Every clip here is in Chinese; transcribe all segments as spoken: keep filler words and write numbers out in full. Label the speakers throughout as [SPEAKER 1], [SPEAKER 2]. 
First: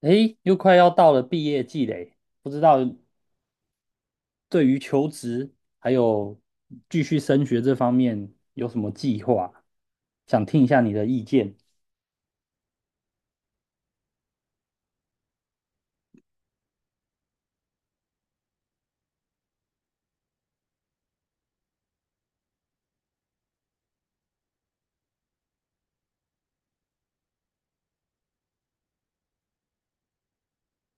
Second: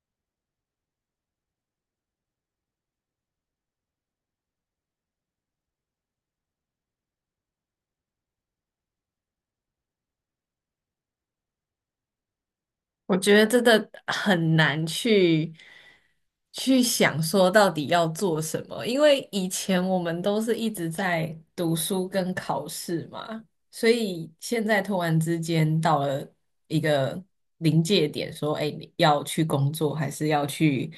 [SPEAKER 1] 诶，又快要到了毕业季嘞，不知道对于求职还有继续升学这方面有什么计划？想听一下你的意见。
[SPEAKER 2] 我觉得真的很难去去想说到底要做什么，因为以前我们都是一直在读书跟考试嘛，所以现在突然之间到了一个临界点，说，哎，你要去工作还是要去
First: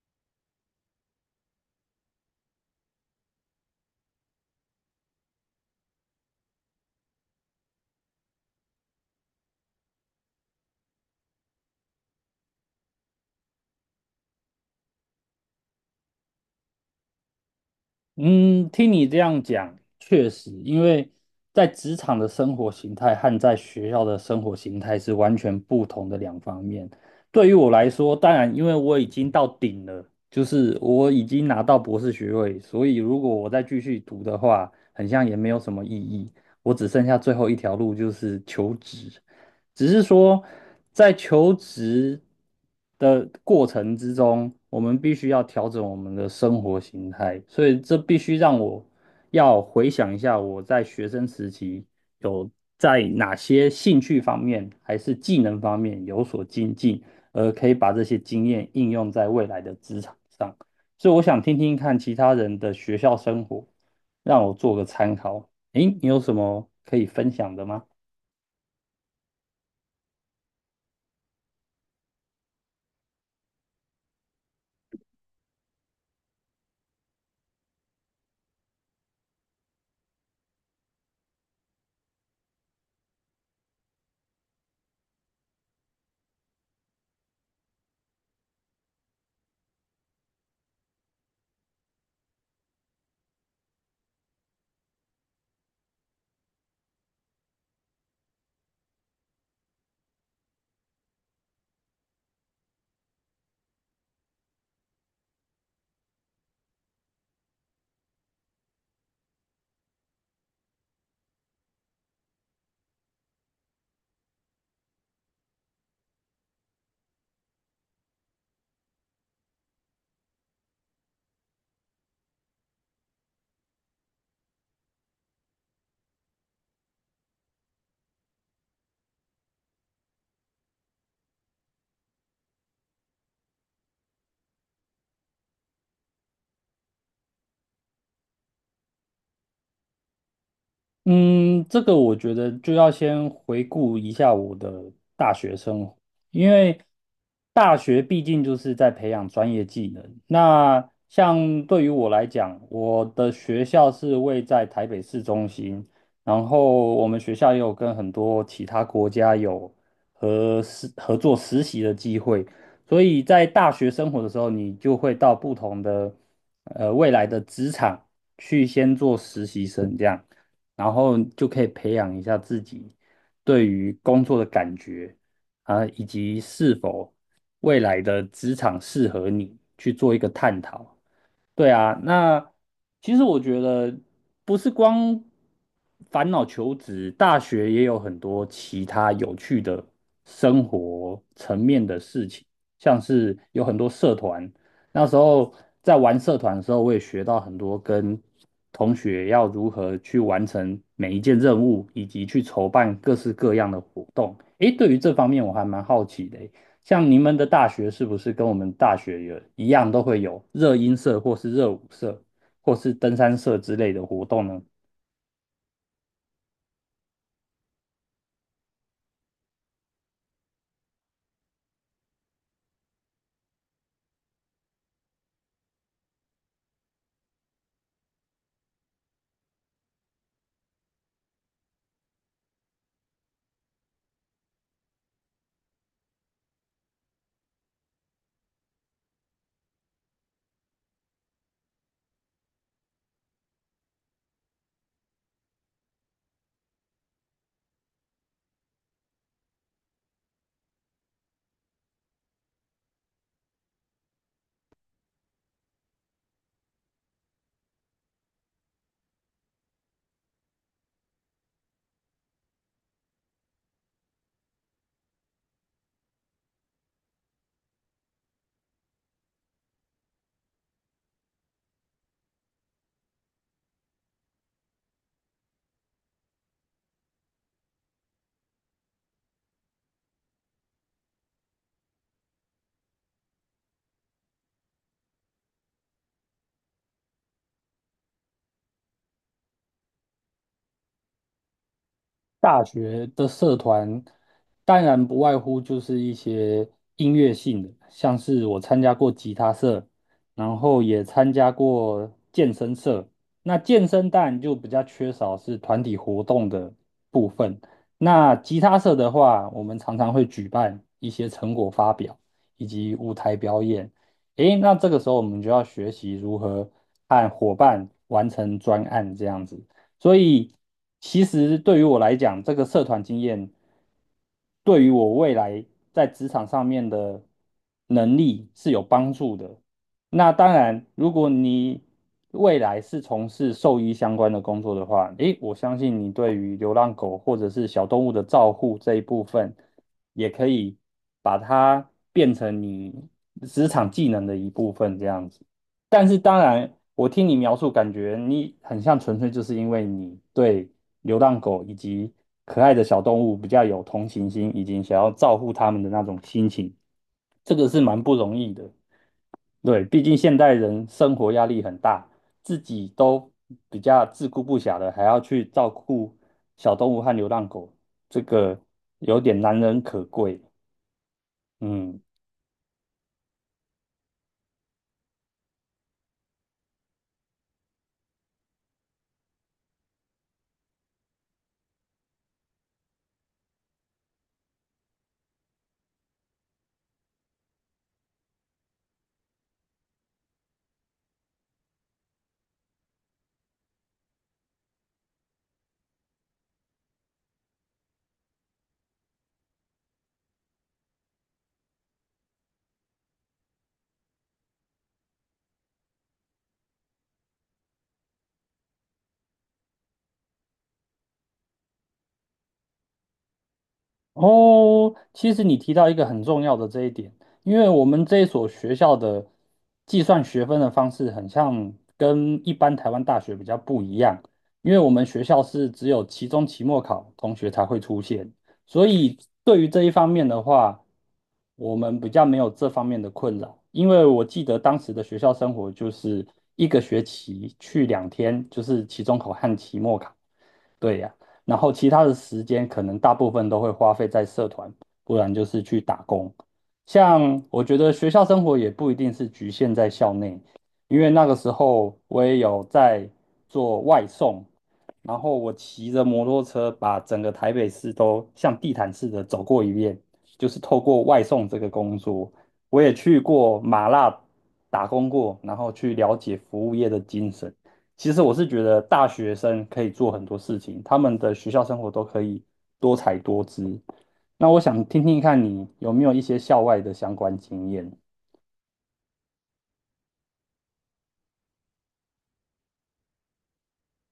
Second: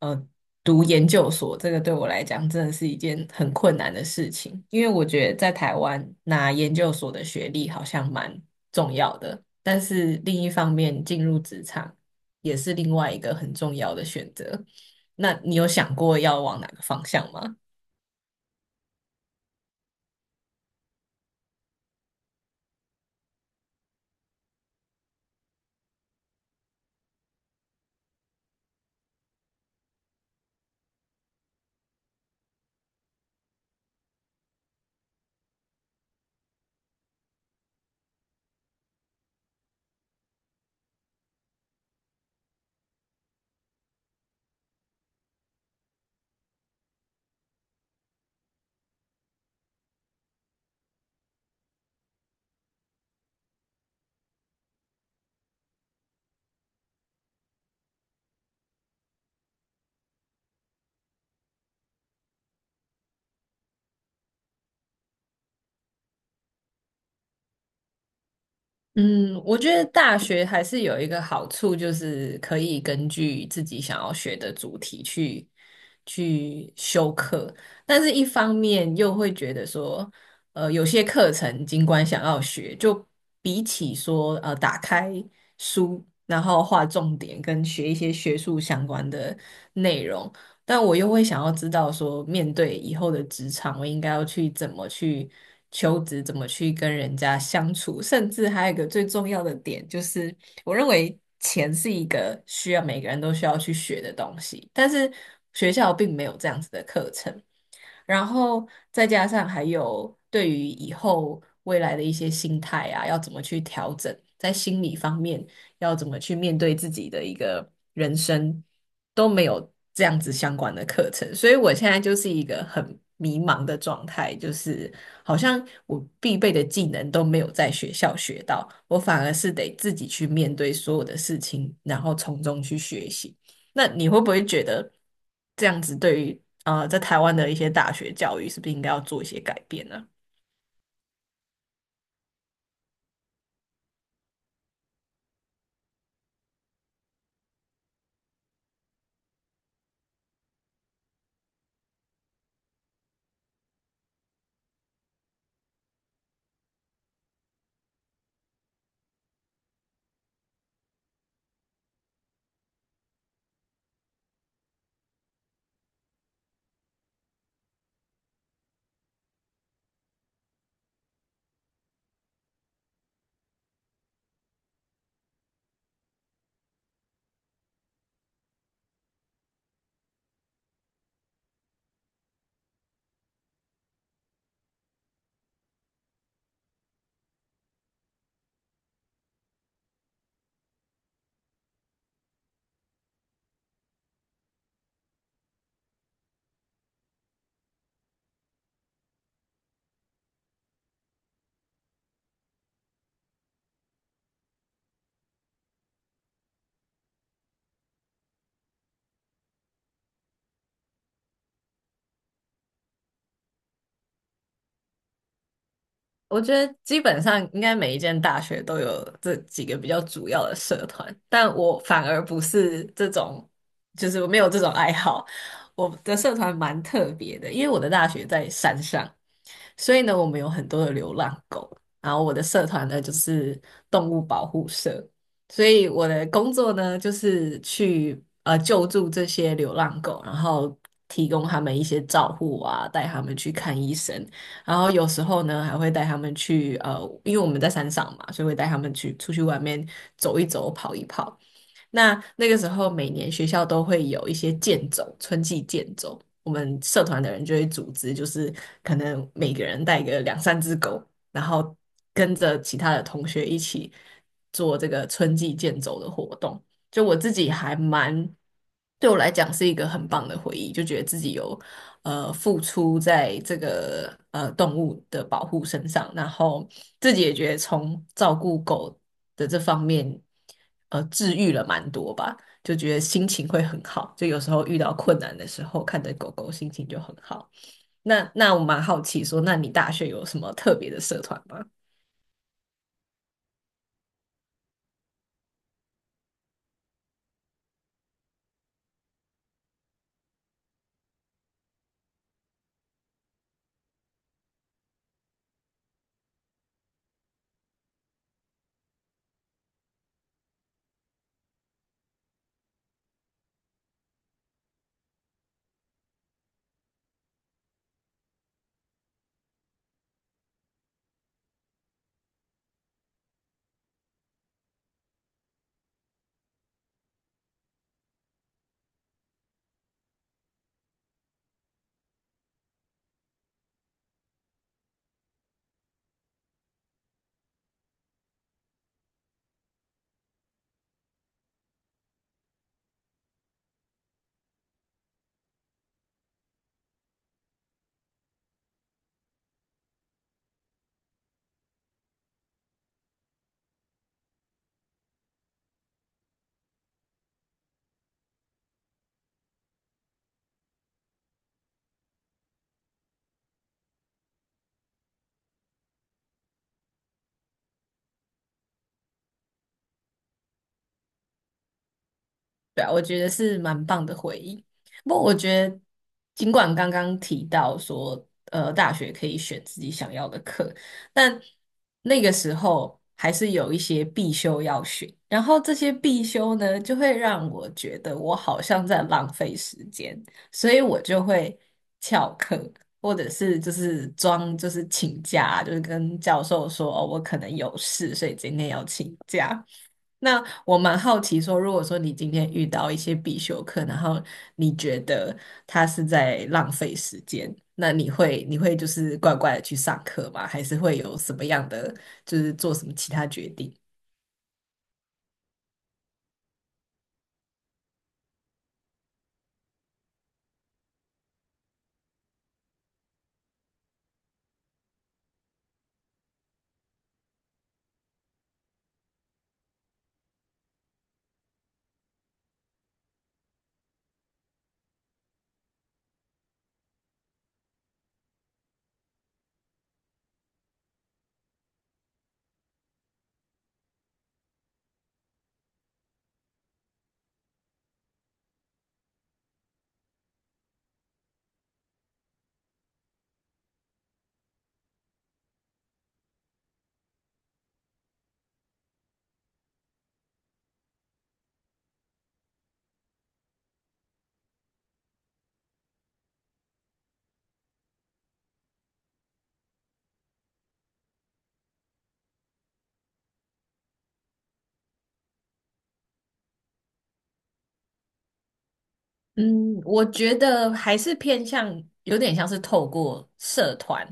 [SPEAKER 2] 呃读研究所？这个对我来讲真的是一件很困难的事情，因为我觉得在台湾拿研究所的学历好像蛮重要的，但是另一方面进入职场也是另外一个很重要的选择。那你有想过要往哪个方向吗？
[SPEAKER 1] 嗯，听你这样讲，确实，因为在职场的生活形态和在学校的生活形态是完全不同的两方面。对于我来说，当然，因为我已经到顶了，就是我已经拿到博士学位，所以如果我再继续读的话，很像也没有什么意义。我只剩下最后一条路，就是求职。只是说在求职的过程之中，我们必须要调整我们的生活形态，所以这必须让我要回想一下我在学生时期有在哪些兴趣方面还是技能方面有所精进，而可以把这些经验应用在未来的职场上。所以我想听听看其他人的学校生活，让我做个参考。诶，你有什么可以分享的吗？
[SPEAKER 2] 嗯，我觉得大学还是有一个好处，就是可以根据自己想要学的主题去去修课，但是一方面又会觉得说，呃，有些课程尽管想要学，就比起说呃打开书，然后画重点跟学一些学术相关的内容，但我又会想要知道说，面对以后的职场，我应该要去怎么去求职，怎么去跟人家相处，甚至还有一个最重要的点，就是我认为钱是一个需要每个人都需要去学的东西，但是学校并没有这样子的课程。然后再加上还有对于以后未来的一些心态啊，要怎么去调整，在心理方面要怎么去面对自己的一个人生，都没有这样子相关的课程，所以我现在就是一个很迷茫的状态，就是好像我必备的技能都没有在学校学到，我反而是得自己去面对所有的事情，然后从中去学习。那你会不会觉得这样子对于呃在台湾的一些大学教育是不是应该要做一些改变呢？
[SPEAKER 1] 嗯，这个我觉得就要先回顾一下我的大学生活，因为大学毕竟就是在培养专业技能。那像对于我来讲，我的学校是位在台北市中心，然后我们学校也有跟很多其他国家有和实合作实习的机会，所以在大学生活的时候，你就会到不同的呃未来的职场去先做实习生这样。然后就可以培养一下自己对于工作的感觉啊，以及是否未来的职场适合你去做一个探讨。对啊，那其实我觉得不是光烦恼求职，大学也有很多其他有趣的生活层面的事情，像是有很多社团。那时候在玩社团的时候，我也学到很多跟同学要如何去完成每一件任务，以及去筹办各式各样的活动。诶，对于这方面我还蛮好奇的。像你们的大学是不是跟我们大学也一样，都会有热音社或是热舞社或是登山社之类的活动呢？
[SPEAKER 2] 我觉得基本上应该每一间大学都有这几个比较主要的社团，但我反而不是这种，就是我没有这种爱好。我的社团蛮特别的，因为我的大学在山上，所以呢，我们有很多的流浪狗，然后我的社团呢就是动物保护社，所以我的工作呢就是去呃救助这些流浪狗，然后提供他们一些照护啊，带他们去看医生，然后有时候呢还会带他们去呃，因为我们在山上嘛，所以会带他们去出去外面走一走、跑一跑。那那个时候每年学校都会有一些健走，春季健走，我们社团的人就会组织，就是可能每个人带个两三只狗，然后跟着其他的同学一起做这个春季健走的活动。就我自己还蛮，对我来讲是一个很棒的回忆，就觉得自己有呃付出在这个呃动物的保护身上，然后自己也觉得从照顾狗的这方面，呃，治愈了蛮多吧，就觉得心情会很好，就有时候遇到困难的时候，看着狗狗心情就很好。那那我蛮好奇说，那你大学有什么特别的社团吗？
[SPEAKER 1] 大学的社团，当然不外乎就是一些音乐性的，像是我参加过吉他社，然后也参加过健身社。那健身当然就比较缺少是团体活动的部分。那吉他社的话，我们常常会举办一些成果发表以及舞台表演。诶，那这个时候我们就要学习如何按伙伴完成专案这样子。所以其实对于我来讲，这个社团经验对于我未来在职场上面的能力是有帮助的。那当然，如果你未来是从事兽医相关的工作的话，诶，我相信你对于流浪狗或者是小动物的照护这一部分，也可以把它变成你职场技能的一部分，这样子。但是当然，我听你描述，感觉你很像纯粹就是因为你对流浪狗以及可爱的小动物比较有同情心，以及想要照顾它们的那种心情，这个是蛮不容易的。对，毕竟现代人生活压力很大，自己都比较自顾不暇的，还要去照顾小动物和流浪狗，这个有点难能可贵。嗯。
[SPEAKER 2] 对啊，我觉得是蛮棒的回忆。不过我觉得，尽管刚刚提到说，呃，大学可以选自己想要的课，但那个时候还是有一些必修要选。然后这些必修呢，就会让我觉得我好像在浪费时间，所以我就会翘课，或者是就是装就是请假，就是跟教授说，哦，我可能有事，所以今天要请假。那我蛮好奇说，如果说你今天遇到一些必修课，然后你觉得他是在浪费时间，那你会你会就是乖乖的去上课吗？还是会有什么样的就是做什么其他决定？
[SPEAKER 1] 哦，其实你提到一个很重要的这一点，因为我们这一所学校的计算学分的方式很像跟一般台湾大学比较不一样，因为我们学校是只有期中、期末考同学才会出现，所以对于这一方面的话，我们比较没有这方面的困扰。因为我记得当时的学校生活就是一个学期去两天，就是期中考和期末考。对呀，然后其他的时间可能大部分都会花费在社团，不然就是去打工。像我觉得学校生活也不一定是局限在校内，因为那个时候我也有在做外送，然后我骑着摩托车把整个台北市都像地毯似的走过一遍，就是透过外送这个工作，我也去过麻辣打工过，然后去了解服务业的精神。其实我是觉得大学生可以做很多事情，他们的学校生活都可以多彩多姿。那我想听听看你有没有一些校外的相关经验。
[SPEAKER 2] 嗯，我觉得还是偏向有点像是透过社团，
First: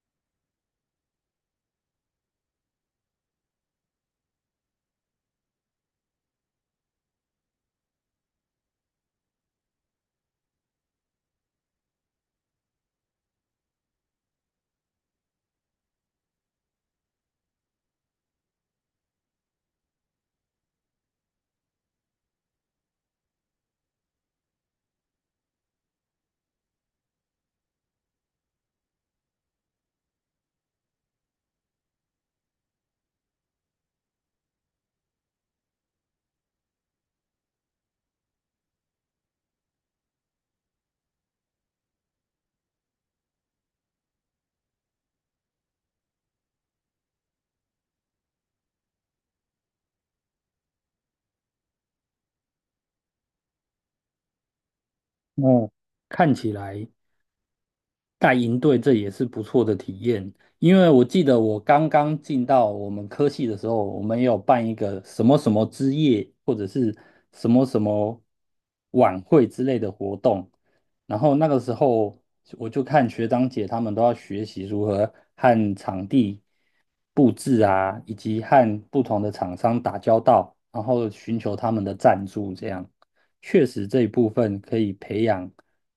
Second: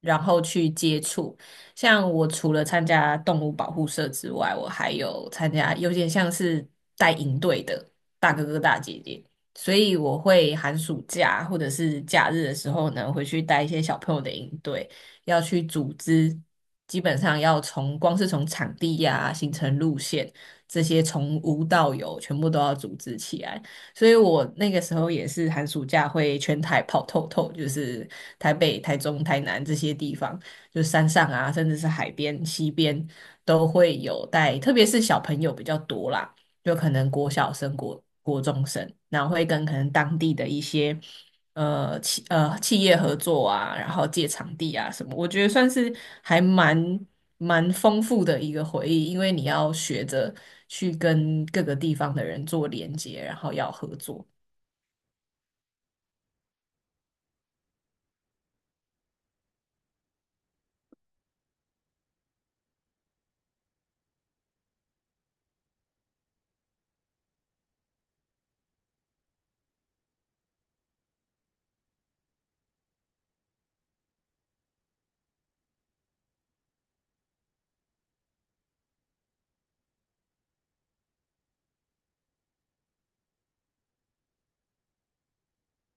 [SPEAKER 2] 然后去接触。像我除了参加动物保护社之外，我还有参加有点像是带营队的大哥哥大姐姐，所以我会寒暑假或者是假日的时候呢，回去带一些小朋友的营队，要去组织。基本上要从光是从场地呀、行程路线这些从无到有，全部都要组织起来。所以我那个时候也是寒暑假会全台跑透透，就是台北、台中、台南这些地方，就山上啊，甚至是海边、西边都会有带，特别是小朋友比较多啦，就可能国小生、国国中生，然后会跟可能当地的一些呃企呃企业合作啊，然后借场地啊什么，我觉得算是还蛮蛮丰富的一个回忆，因为你要学着去跟各个地方的人做连接，然后要合作。
[SPEAKER 1] 哦，看起来带营队这也是不错的体验，因为我记得我刚刚进到我们科系的时候，我们也有办一个什么什么之夜，或者是什么什么晚会之类的活动，然后那个时候我就看学长姐他们都要学习如何和场地。布置啊，以及和不同的厂商打交道，然后寻求他们的赞助，这样确实这一部分可以培养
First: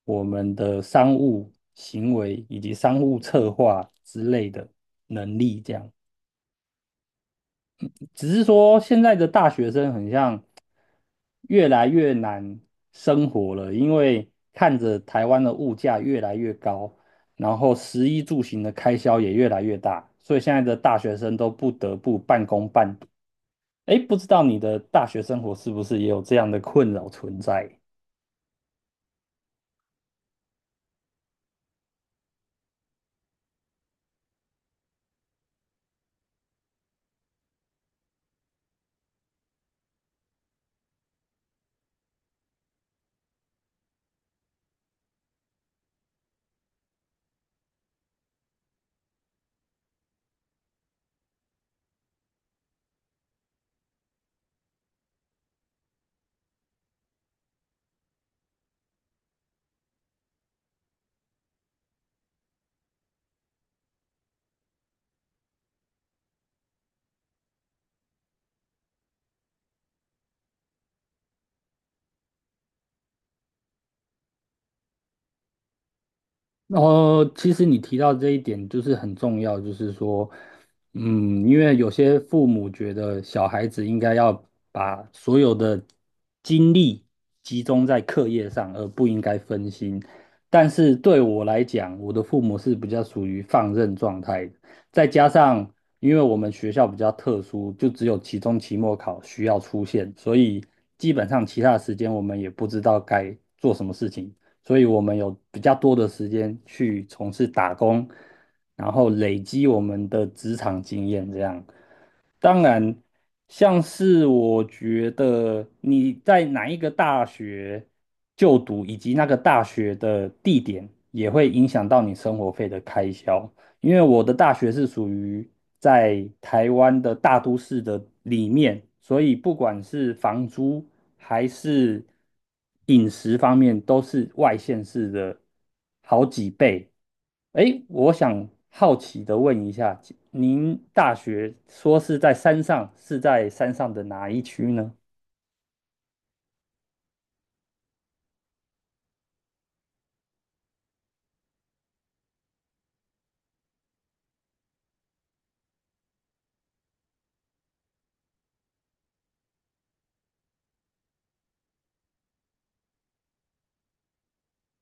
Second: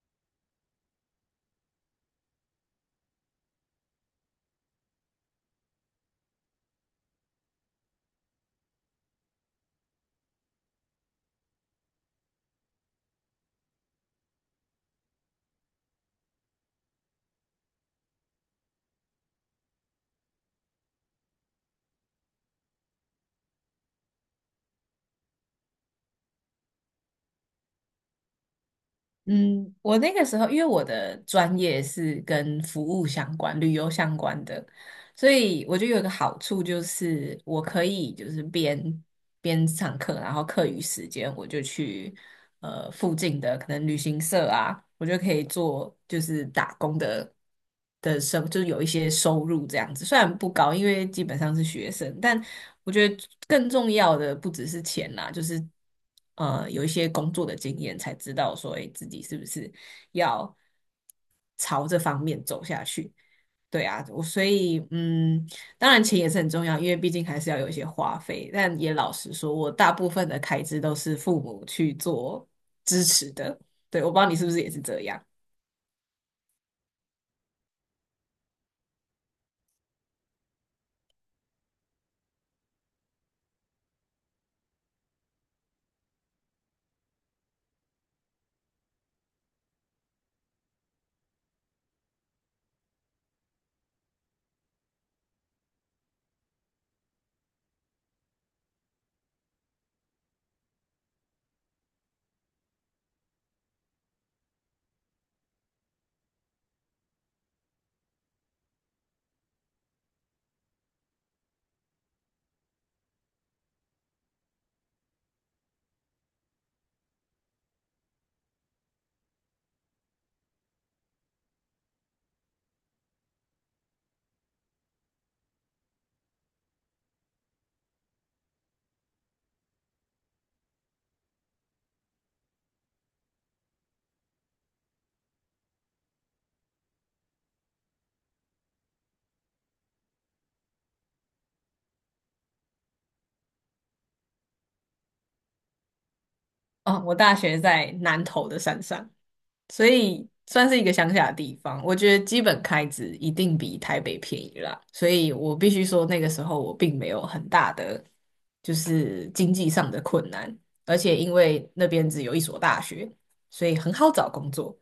[SPEAKER 1] 我们的商务行为以及商务策划之类的能力，这样。只是说现在的大学生很像越来越难生活了，因为看着台湾的物价越来越高，然后食衣住行的开销也越来越大，所以现在的大学生都不得不半工半读。哎，不知道你的大学生活是不是也有这样的困扰存在？
[SPEAKER 2] 嗯，我那个时候因为我的专业是跟服务相关、旅游相关的，所以我觉得有一个好处就是，我可以就是边边上课，然后课余时间我就去呃附近的可能旅行社啊，我就可以做就是打工的的生，就是有一些收入这样子。虽然不高，因为基本上是学生，但我觉得更重要的不只是钱啦，就是呃有一些工作的经验，才知道说，诶自己是不是要朝这方面走下去。对啊，我所以嗯，当然钱也是很重要，因为毕竟还是要有一些花费。但也老实说，我大部分的开支都是父母去做支持的。对，我不知道你是不是也是这样。
[SPEAKER 1] 然后，其实你提到这一点就是很重要，就是说，嗯，因为有些父母觉得小孩子应该要把所有的精力集中在课业上，而不应该分心。但是对我来讲，我的父母是比较属于放任状态的，再加上因为我们学校比较特殊，就只有期中、期末考需要出现，所以基本上其他的时间我们也不知道该做什么事情。所以我们有比较多的时间去从事打工，然后累积我们的职场经验。这样，当然，像是我觉得你在哪一个大学就读，以及那个大学的地点，也会影响到你生活费的开销。因为我的大学是属于在台湾的大都市的里面，所以不管是房租还是饮食方面，都是外县市的好几倍。诶，我想好奇的问一下，您大学说是在山上，是在山上的哪一区呢？
[SPEAKER 2] 啊？我大学在南投的山上，所以算是一个乡下的地方。我觉得基本开支一定比台北便宜啦，所以我必须说那个时候我并没有很大的就是经济上的困难，而且因为那边只有一所大学，所以很好找工作，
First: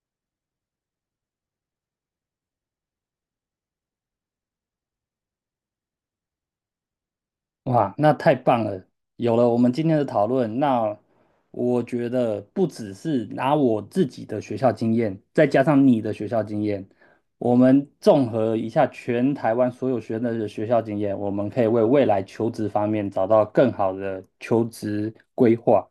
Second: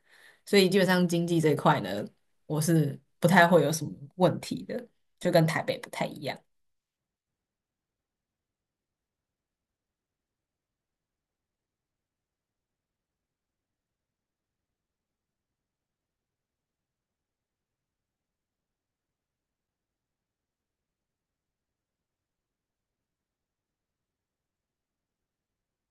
[SPEAKER 2] 所以基本上经济这一块呢，我是不太会有什么问题的，就跟台北不太一样。
[SPEAKER 1] 哇，那太棒了！有了我们今天的讨论，那我觉得不只是拿我自己的学校经验，再加上你的学校经验，我们综合一下全台湾所有学生的学校经验，我们可以为未来求职方面找到更好的求职规划。